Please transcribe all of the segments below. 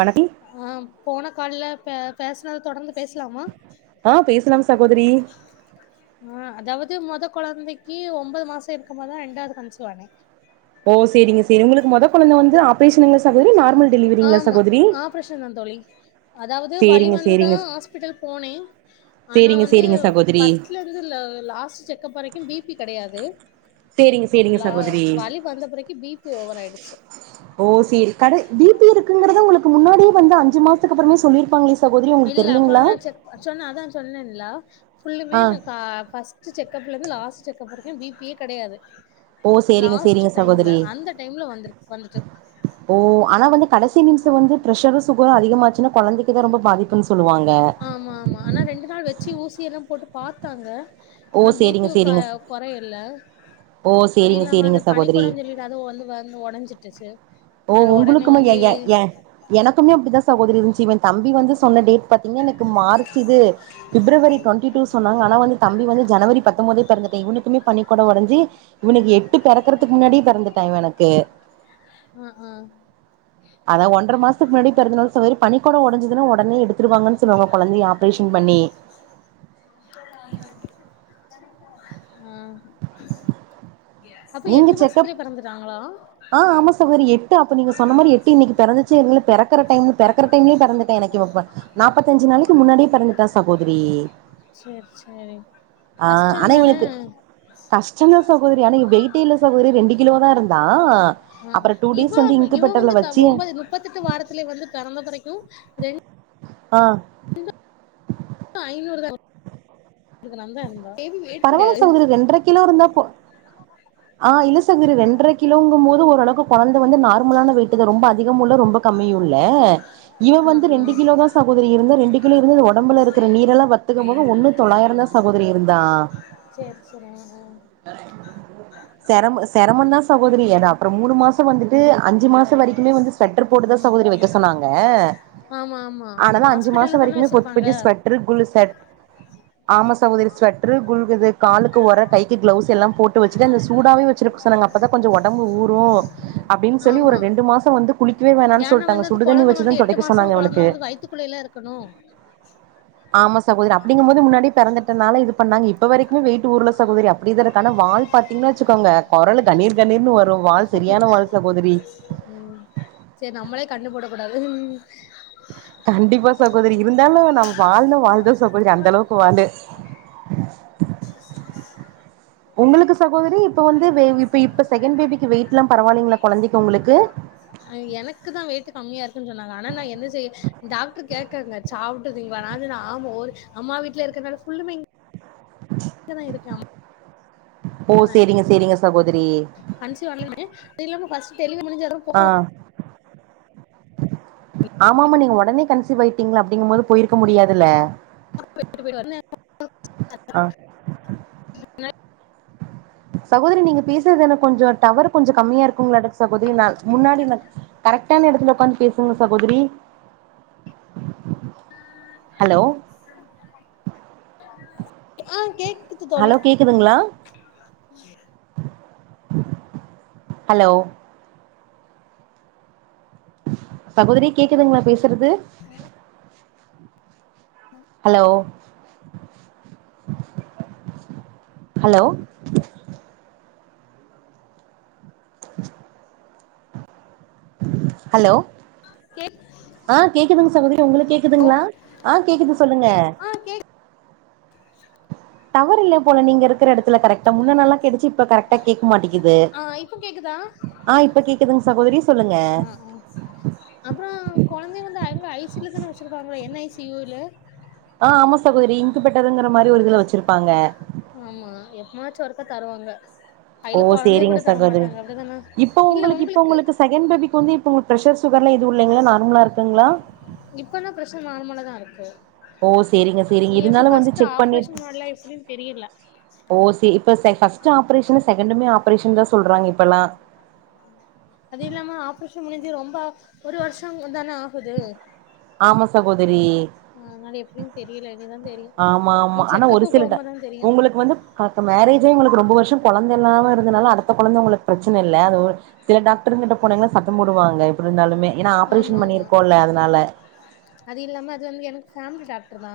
வணக்கம் ஆ போன கால்ல பே பேசுனத தொடர்ந்து பேசலாமா ஆ பேசலாம் சகோதரி ஆ அதாவ்து மொத கொழந்தைக்கி ஒம்பது மாச இருக்கமோதா ரெண்டாவ்து கன்சீவ்வானே ஓ சேரிங்க சேரி உங்களுக்கு மொத கொழந்த வந்து ஆப்ரேஷனுங்ளா ஆமா ஆப்ரேஷன் தா தோழி அதாவ்து வழி சேரிங்க வந்து தா சேரிங்க ஆஸ்பிட்டல் போனே ஆனா சேரிங்க வந்து சேரிங்க சகோதரி ஃபஸ்ட்ல இதுல லாஸ்ட்டு செக்கப் வரைக்கு பி பி கெடயாது சேரிங்க சேரிங்க லா சகோதரி வலி வந்த பெறக்கி பி பி ஓவர்றாய்டுச்சு ஓ சேரி கடை பி பி இருக்குங்கறத உங்களுக்கு முன்னாடியே வந்து அஞ்சு மாசத்க்கப்றமே சொல்லிருப்பாங்ளே சகோதரி உங்களுக் இல்ல தெர்லீங்ளா அப்பல்லா செக் சொன்ன அதா சொன்னேன்லா ஃபுல்லுமே ஆ கா ஃபஸ் ட்டு செக்கப்லந்து லாஸ்ட்டு செக்கப் வரைக்கு பி பி யே கெடயாது ஓ சேரிங்க லாஸ்ட்டு சேரிங்க டைம்ல சகோதரி அந்த டைம்ல வந்துரு வந்துட்டு ஓ ஆனா வந்து கடசி நிம்ஷோ வந்து ப்ரெஷரு சுகரு அதிகமாச்சுனா கொழந்தைக்குதா ரொம்ப பாதிப்புன் சொல்வாங்க ஆமாமா ஆனா ரெண்டு நாள் வச்சி ஊசி எல்லா போட்டு பாத்தாங்க ஓ ஆனா பி சேரிங்க பி க சேரிங்க கொறையல ஓ அது சேரிங்க இல்லாம அந்த சேரிங்க சகோதரி பனிக்கொடோ சொல்லிட்டு அது வந்து வந்து ஒடஞ்சிட்டுச்சு ஓ அதனால ஒடனே உங்ளுக்குமே எ வந்து எ எ எனக்குமே அப்டிதா சகோதரி இருன்ச்சு இவெ தம்பி வந்து சொன்ன டேட் பாத்தீங்னா எனக்கு மார்ச் இது பிப்ரவரி ட்வெண்டி டூ சொன்னாங்க ஆனா வந்து தம்பி வந்து ஜனவரி பத்தம்போதே பெறந்துட்டா இவனுக்குமே பனிக்கொட ஒடஞ்சு இவனுக்கு எட்டு பெறக்குறதுக்கு முன்னாடியே பெறந்துட்டா இவ எனக்கு ஆ அதா ஒன்றரை மாசத்துக்கு முன்னாடி பெறந்தனால சகோதரி பனிக்கொட ஒடஞ்சதுன்னா ஒடனே எடுத்துருவாங்கன்னு சொல்லுவாங்க கொழந்தைய ஆப்ரேஷன் பண்ணி [inaudible] [inaudible] ம் அப்ப நீங்க எட்டு மாசத்லே செக்கப் பெறந்துட்டாங்ளா ட்டு அப்ப நீங்க சொன்ன மாரி எட்டு இன்னக்கி பெறந்துச்சு [inaudible] பெறக்கற டைம்ல பெறக்கற டைம்லே பெறந்துட்டா எனக்கு இவ இப்ப நாப்பத்தஞ்சி நாளைக்கு முன்னாடியே பெறந்துட்டா சகோதரி சேர் சேரி ஆ கஷ்டோ ஆனா இல்லல இவனுக்கு கஷ்டந்தா சகோதரி ஆனா வெயிட்டே இல்ல சகோதரி ரெண்டு கிலோ தா இருந்தா ம் அப்புற டூ இ டேஸ் வந்து [unintelligible] இவ இன்குபேட்டர்ல வந்து க வச்சு ஒம்பது முப்பத்தெட்டு வாரத்லே வந்து பெறந்த பெறகு ரெண் ஆ ஐநூறு தா இது நந்த அன்பா பரவால சகோதரி ரெண்டர கிலோ இருந்தா போ ஆ இல்ல ரெண்டர கிலோங்கும் போது ஓரளவுக்கு கொழந்த வந்து நார்மலான வெயிட்டுதா ரொம்ப அதிகமு இல்ல ரொம்ப கம்மியுல்ல இவ ஆ வந்து ஆ ரெண்டு கிலோ தா சகோதரி இருந்தா ரெண்டு கிலோ இருந்து உடம்புல இருக்குற நீரெல்லா வத்தி த்துக்கும் போது ஒன்னு தொள்ளாயிரந் தா சகோதரி இருந்தா சேர் சேரி ம் ம் செரமு செரமுந்தா சகோதரி ஏதா அப்பறோ மூணு மாசம் வந்துட்டு அஞ்சு மாசோ வரைக்குமே வந்து ஸ்வெட்டர் போட்டு தா சகோதரி வெக்க சொன்னாங்க ஆ ஆமா ஆமா ஆனாலா அஞ்சு ஹாஸ்பிட்டல்ல மாசோ தான வரைக்குமே வச்சிருப்பாங்க புது ஸ்வெட்டரு குலு செட் ஆமா சகோதரி ஸ்வெட்டரு குல்குது காலுக்கு ஒர கை கிளவுஸ் எல்லா போட்டு வெச்சுட்டு அந்த சூடாவே வெச்சிருக் சொனாங்க அப்ப தா கொஞ்ச உடம்பு ஊரு அப்டின்னு சொல்லி ஒரு ஆமா ரெண்டு மாசோ வந்து குளிக்கவே வேணான்னு ஏன்னா சொல்ட் நாங்க வந்து சுடு தண்ணி வெச்சு தா தொடைக்க சொன்னாங்க இவளுக்கு குள்ள எல்லா இருக்கணு ஆமா சகோதரி அப்டிங்கம் போது முன்னாடி பொறந்தட்டனால இது பண்ணாங்க இப்ப வரைக்குமே வெயிட் ஊரல சகோதரி அப்டியே தற்கான வாய்ஸ் பாத்தீங்கனா வெச்சுக்கோங்க கொரலு கணீர் கணீர்ன்னு வரு வாய் சரியான வாய் சகோதரி ம் சேரி நம்மளே கண்ணு போடக் கூடாது கண்டிப்பா சகோதரி இருந்தாலு நம்ம வாலுனா வாலு தா சகோதரி அந்த அளவுக்கு வாலு மகிழ் ஜெஸிமா உங்களுக்கு சகோதரி இப்ப வந்து வெ இப்ப இப்ப செகண்ட் பேபிக்கு வெயிட் எல்லா பரவாலிங்களா கொழந்தைக்கு உங்களுக்கு எனக்கு தா வெயிட் கம்மியா இருக்குன்னு சொன்னாங்க ஆனா நா என்ன செய்ய டாக்டர் கேக்காங்க சாப்புட்டுதுங்களானா அது நாமு ஒரு அம்மா வீட்ல இருறனால ஃபுல்லுமே இங் கதா இருக்க அம் ஓ ட்ல தா இருக்கே சேரிங்க சேரிங்க சகோதரி கன்சிவா ஆனதுமே ஃப்ஸ்ட் டெவலரி முடிம்சா தா போ ஆமாம நீங்க உடனே கன்சிவ் ஆயிட்டிங்கல அப்டிங்கும் போது போயிருக்க முடியாதுல்ல [unintelligible] ஆ னே சகோதரி நீங்க பேசுறதுன கொஞ்ச டவர் கொஞ்சோ கம்மியா இருக்குங்களாட்டுக்கு சகோதரி நா முன்னாடி கரெக்டான எடத்துல உக்காந்து பேசுங்க சகோதரி ஹலோ ஆ கேக்கு ஹலோ கேக்குதுங்களா ஹலோ சகோதரி கேக்குதுங்களா பேசறது ஃபேன் ஹலோ ஹலோ ஹலோ கேக் ஆ கேக்குதுங்க சகோதரி உங்களுக்கு கேக்குதுங்ளா ஆ கேக்குது சொல்லுங்க ஆ கேக் [unintelligible] டவர் இல்ல போல நீங்க இருக்குற எடத்துல கரெக்டா முன்ன நல்லா கேட்டுச்சு இப்ப கரெட்டா கேக்க மாட்டிக்குது ஆ இப்ப கேக்குதா ஆ இப்ப கேக்குதுங்க சகோதரி சொல்லுங்க ஓ [unintelligible] அதா கொழந்த வந்து உள்ள ஐ சி யூ ல தான வெச்சுருக்காங்க என் ஐ சி யூ ல அ ஆமா சகோதரி இன்குபெட்டருங்குற மாரி ஒரு இதுல வெச்சிருப்பாங்க ஆமா எப்பமாச்சு ஒருக்கா தருவாங்க ஓ கைய்ல கொழந்தைய சேரிங்க கூட சகோதரி தரமாட்டாங்க அப்டிதான இல்ல உங்களுக்கு செகண்ட் பேபிக்கு வந்து இப்ப உங்களுக்கு ப்ரஷர் சுகர்லா எது இல்லைங்ளா நார்மலா இருக்குங்ளா இப்பலா ப்ரஷர் நார்மலா தா இருக்கு ஓ சேரிங்க சேரிங்க இனி எப்டி இருந்தாலு வந்து ஃபர்ஸ்ட் செக் ஆப்ரேஷன் பண்ணிட்டு முன்னாடிலா எப்டின் தெரியல ஓ சே இப்ப செ ஃபர்ஸ்ட் ஆப்ரேஷனு செகண்டுமே ஆப்ரேஷன் தா சொல்றாங்க இப்பல்லா அது இல்லாம ஆப்ரேஷன் முடிஞ்சு ரொம்ப ஒரு வருஷம் தானே ஆகுது ஆமா சகோதரி அதனால எப்டின் தெரியல இனிதா தெரியு ஆமா நீ ஆமா ஆனா ஒரு செக்கப்பு சில ட போகும்போதுதா தெரியு உங்களுக்கு வந்து காப்டர் மேரேஜே உங்களுக்கு ரொம்ப வர்ஷோ கொழந்த இல்லாம இருந்தனால அடுத்த கொழந்த உங்களுக்கு பிரச்சன இல்ல அது சில டாக்டர்ங்கிட்ட போனீங்ன்னா சத்தம் போடுவாங்க எப்டி இருந்தாலுமே ஏனா ஆமா ஆப்ரேஷன் ஆமா பண்ணியிருக்கோல அதனால அது இல்லாம அது வந்து எனக்கு ஃபேமிலி டாக்ட்ரு தா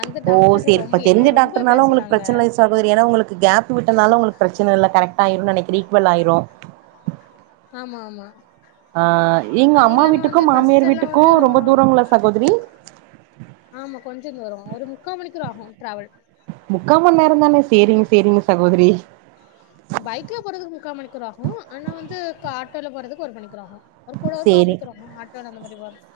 அந்த ஓ டாக்ட்ரு சரிப்ப ரொம்ப தெரிஞ்ச என்ன ரொம்போ டாக்டர்னால உங்களுக்கு பேசிட்டாங்க பிரச்சன இல்ல சகோதரி ஏனா‌ உங்களுக்கு கேப் விட்டனால உங்களுக்கு பிரச்சன இல்ல கரெக்ட்டாயிரு நெனக்கிறே ஈக்வல் ஆயிரு ஆமாமா அ எங்க அம்மா வீட்டுக்கு மாமியார் எல்லா வீட்டுக்கு வந்து ரொம்ப ரொ தூரங்ளா சகோதரி ஆமா கொஞ்ச தூரோ ஒரு முக்கா மணி கூர் ஆகு டிராவல் முக்கா மண் நேரந்தான சேரிங்க சேரிங்க சகோதரி பைக்ல போறதுக்கு முக்கா மணிக்கூர் ஆகு ஆனா வந்து காட்டோல போறதுக்கு ஒரு மணிக்கூர் ஆகு ஒரு கூட கா சேரி மணி கூர் ஆகுங்க ஆட்டோல அந்த மாத்ரி வர்துக்கு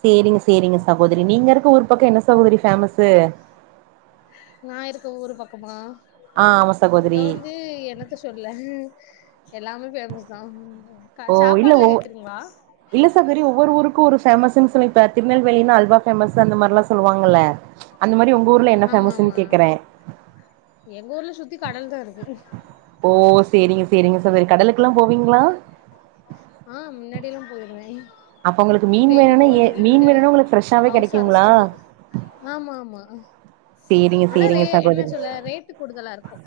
சேரிங்க சேரிங்க சகோதரி நீங்க இருக்கற ஊர் பக்கோ என்ன சகோதரி ஃபேமஸ்ஸு நா இருக்க ஊரு பக்கமா ஆ ஆமா இங்க சகோதரி வந்து எனக் என்னத்த சொல்ல எல்லாமே ஃபேமஸ் தா க ஓ இல்ல சாப்பாடுல ஒ கேக்குறீங்களா இல்ல சகோதரி ஒவ்வொரு ஊருக்கு ஒரு ஃபேமஸுன் சொல்லி இப்ப திருநெல்வேலின்னா அல்வா பேமஸு அந்த மாரில்லா சொல்லுவாங்கல்ல அந்த மாரி உங்க ஊர்ல என்ன ஆமா பேமஸுன் ஆமா கேக்கறே எங்க ஊர்ல சுத்தி கடல் தா இருக்கு ஓ சேரிங்க சேரிங்க சகோதரி கடலுக்கெல்லா போவீங்ளா [unintelligible] போவீங்ளா ஆ மின்னாடி எல்லா போயிருவே அப்ப உங்களுக்கு இப்ப மீன் எங்க வேணும்னா ஏ போவற்துக்கு மீன் இங்க வேணும்னா உங்களுக்கு ஃப்ரெஷ்ஷாவே ஹவுஸ் கெடைக்குங்களா அரஸ்ட்டு தா ஆமா ஆமா சேரிங்க ஆனா சேரிங்க ரே என்ன சகோதரி சொல்ல ரேட்டு கூடுதலா இருக்கு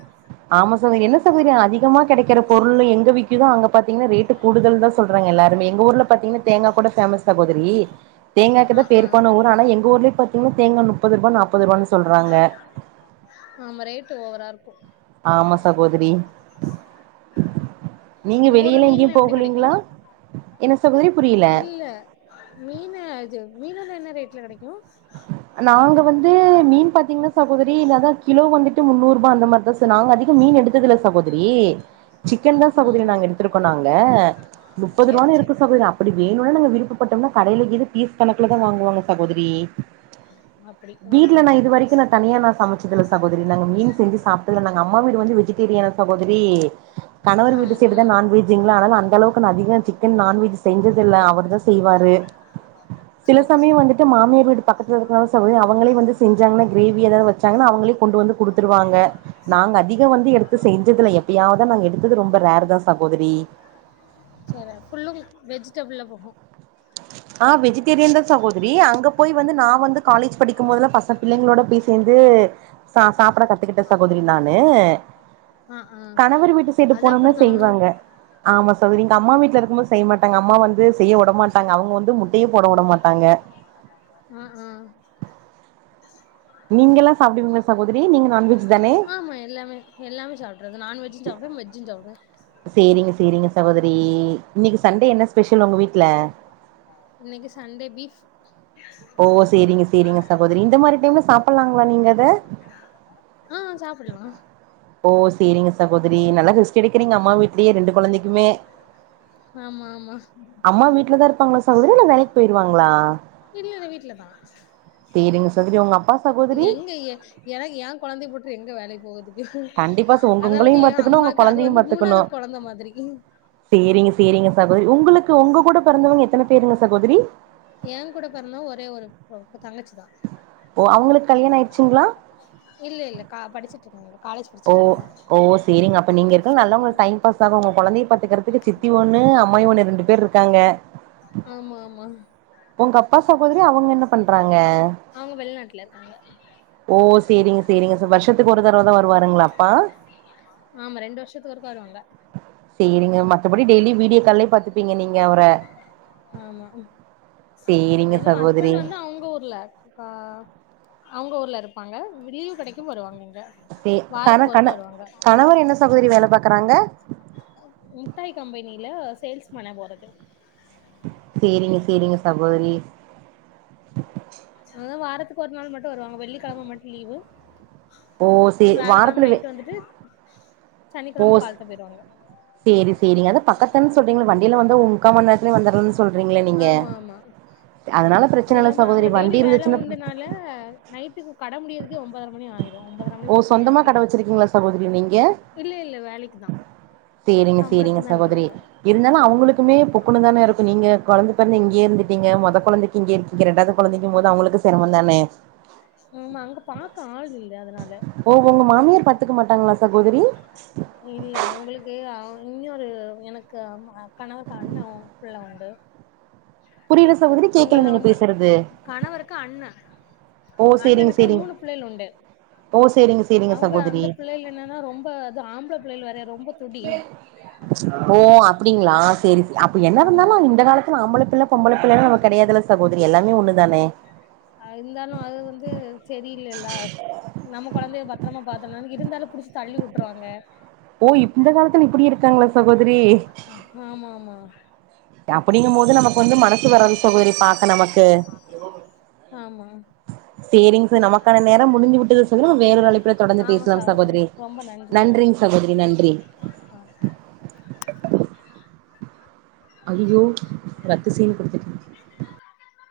ஆமா சகோதரி என்ன சகோதரி அதிகமா கெடைக்கிற பொருள் எங்க விக்குதோ அங்க பாத்தீங்கன்னா ரேட்டு கூடுதல்ந்தா சொல்றாங்க எல்லாருமே எங்க ஊர்ல பாத்தீங்கன்னா தேங்கா கூட ஃபேமஸ் சகோதரி தேங்காக்கு ஆ தா ஆ பேர் போன ஊர் ஆனா எங்க ஊர்லி பாத் தேங்கா நுப்பதுருபா நாப்பதுருபானு ஆமா ரேட்டு ஓவரா இருக்கு ஆமா சகோதரி நீங்க உங்க ஊர்ல வெளியில எங்கேயு மீன்லா எப்டி கெடைக்கு போகலீங்களா என்ன சகோதரி புரிய்ல இல்ல மீனு இது மீனெல்லா என்ன ரேட்ல கெடைக்கு நாங்க வந்து மீன் பாத்தீங்னா சகோதரி நா அதா கிலோ வந்துட்டு முன்னூறுபா அந்த மாரிதா சா தத்து நாங்க அதிக மீனு எடுத்ததில்ல சகோதரி சிக்கன் ஆ தா ஆ சகோதரி நாங்க எடுத்திருக்கோ நாங்க முப்பது சேரி ரூவானு சேரி இருக்கு சகோதரி அப் அப்டி வேணுனா நாங்க விருப்பப்பட்டம்னா கடைல இது பீஸ் கணக்குல தா வாங்குவாங்க சகோதரி அப் வீட்ல நா இது வரைக்கு நா தனியா நா சமைச்சதில்ல சகோதரி நாங்க மீன் செஞ்சு சாப்டதில்ல நாங்க அம்மா வீடு வந்து வெஜ்ஜி டேரியனா சகோதரி கணவர் ஆ வீட்டு சைடுதா ம் நான்வெஜ்ஜுங்ளா அதனால அந்த அளவுக்கு நா அதிகமா சிக்கன் நான்வெஜ்ஜு செஞ்சதில்ல அவரு தா செய்வாரு சேரி இப்பயுமே சேரி வந்துட்டு மாமியார் வீடு பக்கத்துல இருக்கனால சகோதரி அவங்களே வந்து செஞ்சாங்கனா கிரேவி எதாவ்து வச்சாங்கனா அவங்களே கொண்டு வந்து குடுத்துருவாங்க [inaudible] நாங்க அதிக வந்து எடுத்து செஞ்சதில்ல எப்பயாவதுதா நாங்க எடுத்தது ரொம்ப ரேர் தா சகோதரி சேரியா ஃபுல்லு வெஜிடபிள்ல போகு ஆ வெஜிட்டேரியன் தா சகோதரி அங்கப் போய் வந்து நா வந்து காலேஜ் படிக்கும்போதெல்லா பச பிள்ளைங்களோட போய் சேந்து சா சாப்ட கத்துக்கிட்டே சகோதரி நானு ஆ ஆ கணவர் வீட்டு சைடு அது போனம்னா அப்டிதா செய்வாங்க ஆமா சகோதரி எங்க அம்மா வீட்ல இருக்கும்போது செய்மாட்டாங்க அம்மா வந்து செய்யவுடமாட் டாங்க அவ்ங்க வந்து முட்டையே போடவுட மாட்டாங்க ம் ம் நீங்கல்லா சாப்டுவீங்களா சகோதரி நீங்க நான்வெஜ் தானே ஆமா எல்லாமே எல்லாமே சாப்ட்றது நான்வெஜ்ஜு சாப்டுவே வெஜ் ஜு சாப்டுவே சேரிங்க சேரிங்க சகோதரி இன்னைக்கு சண்டே என்ன ஸ்பெஷல் ஒங்க வீட்ல இன்னைக்கு சண்டே பீஃப் ஓ சேரிங்க சேரிங்க சகோதரி இந்த மாரி டைம்ல சாப்பிட்லாங்களா நீங்க அத ஆ சாப்பிட்லா ஓ சேரிங்க சகோதரி நல்லா ரெஸ்ட் எடுக்குறீங்க அம்மா வீட்லயே ரெண்டு கொழந்தைக்குமே ஆமா ஆமா அம்மா வீட்ல தா இருப்பாங்களா சகோதரி இல்ல வேலைக்கு போயிருவாங்ளா இல்லல்ல வீட்ல தா சேரிங்க சகோதரி உங்க அப்பா சகோதரி எங்க எ எனக்கு ஏ கொழந்தைய போட்டு எங்க வேலைக்கு போகத்துக்கு கண்டிப்பா ச- உங்க உங்களையு அதாவ்து எ பாத்துக்கணு உங்க அம்மாக்கு அது கொழந்தையு வந்து பாத்துக்கணு மூணாவ்து கொழந்த மாதிரி சேரிங்க சேரிங்க சகோதரி உங்களுக்கு ஒங்கக்கூட பெறந்தவ்ங்க எத்தன பேருங்க சகோதரி ஏங்கூட பெறந்தவ ஒரே ஒரு பொ தங்கச்சிதா ஓ அவுங்களுக்கு கல்யாண ஆயிருச்சுங்ளா இல்ல இல்ல கா படிச்சிட்ருக்காங்க ஓ சேரிங்க ஓ சேரிங்க அப்ப நீங்க இருக்கது நல்லா உங்களுக்கு டைம் பாஸ் ஆகு உங்க கொழந்தைய பாத்துக்கறத்துக்கு சித்தி ஒன்னு அம்மாயி ஒன்னு ரெண்டு பேரு இருக் காங்க ஆமாம்மா ஒங்க அப்பா சகோதரி அவுங்க என்ன பண்றாங்க அவ்ங்க வெளிநாட்ல இருக்காங்க ஓ சேரிங்க சேரிங்க ச வர்ஷத்துக்கு ஒரு தரவதா வருவாருங்ளா அப்பா ஆமா ரெண்டு வருஷத்துக்கு ஒருக்கா வருவாங்க சேரிங்க மத்தபடி டெய்லியு வீடியோ கால்லே பாத்துப்பீங்க நீங்க அவர ஆமா அது சேரிங்க இல்லம சகோதரி ஹஸ்பண்ட்டு வந்து அவுங்க ஊர்ல கா அவுங்க ஊர்ல இருப்பாங்க லீவு கெடைக்கும் வருவாங்க இங்க சே கண வாரத்துக்கு கண ஒருக்கா வருவாங்க கணவர் என்ன சகோதரி வேல பாக்கறாங்க முட்டாய் கம்பெனில சேல்ஸ் மேனே ஒரகு சேரிங்க சேரிங்க சகோதரி அதா வாரத்துக்கு ஒரு நாள் மட்டு வருவாங்க வெள்ளிக்கெழம மட்டு லீவு ஓ சே வேலக்கெழம வாரத்துல வே நைட்டு வந்துட்டு ஓ சனிக்கெழம காலத்த போயிருவாங்க சேரி சேரிங்க அதாம் பக்கத்தன் சொல்றீங்கள வண்டில வந்தா ஒ முக்கா மண் நேரத்லே வந்தர்றன்ச் ஆமா ஆமா அதனால அது பிரச்சன இல்ல இல்லாம சகோதரி அங்க டெய்லி வண்டி வேல இருந்துச்சுன்னா உண்டுனால நைட்டுக்கு கட முடியதுக்கே ஒம்போதர மணி ஆயிர் ரு ஒம்போதர மணி ஓ பத்து மணி சொந்தமா கட ஆகிரு வச்சிருக்கீங்களா சகோதரி நீங்க இல்ல இல்ல வேலைக்குதா சேரிங்க சேரிங்க சம்பளத்துக்குதா சகோதரி நிக்கறாங்க இருந்தாலு அவுங்குளுக்குமே பொக் குனுந்தானே இருக்கு நீங்க கொழந்த பெறந்து இங்யே இருந்துட்டீங்க மொதக் கொழந்தைக்கி இங்யே இருக்கீங்க ரெண்டாவது கொழந்தைக்கம்மோது அவுங்களுக்கு சிரமந்தானே ஆமா அங்க பாக்க ஆள் இல்ல அதனால ஓ ஒங்க மாமியார் பத்துக்க மாட்டாங்களா சகோதரி அ இல்ல அவுங்களுக்கு அவுங் இன்னொரு எனக்கு அம் அக் கணவருக்கு அண்ணே வு பிள்ள உண்டு புரியல சகோதரி கேக்கல அவுங்கள்லா நீங்க வந்த பேசுறது கணவருக்கு அண்ணே ஓ சேரிங்க அண்ணனுக்கு சேரிங்க மூனு பிள்ளைள் உண்டு ஓ சேரிங்கச் அவுங்க அந்தப் பிள்ளைல என்னனா ரொம்ப அது ஆம்பள பிள்ளைல் வேறைய ரொம்பத் ஓ அப்டிங்ளா சேரிச் அப்ப என்ன ஆமா பண்ணாலு இந்த காலத் துல ஆம்பளப் பிள்ள பொம்பளப் பிள்ளைலா நமக் கெடையாதுல்ல சகோதரி எல்லாமே ஒன்னுதானே அ இந்தாலு அது வந்து செரியில்லல்லா நம்ம கொழந்தைய பத்ரமா பாத்தனான் இருந்தாலு புடிச்சு தள்ளி வுட்ருவாங்கே ஓ இப் இந்த காலத்துல இப்டி இருக்காங்ளா சகோதிரி ஆமா மா அப்பிடிங்கம்மோது நமக்கு வந்து மனசு வராது சகோதரி பாக்க நமக்கு ஆமா சேரிங்ச நமக்கான நேரம் முடிந்தி விட்டது [unintelligible] நம் வேறொரு அழைப்புல தொடர்ந்து பேச்லாம் சகோதரி நன்றிங் சகோதரி நன்றி ஆ ஐயியோ ரத்து செய்யின் குடுத்துட்ட ச [unintelligible]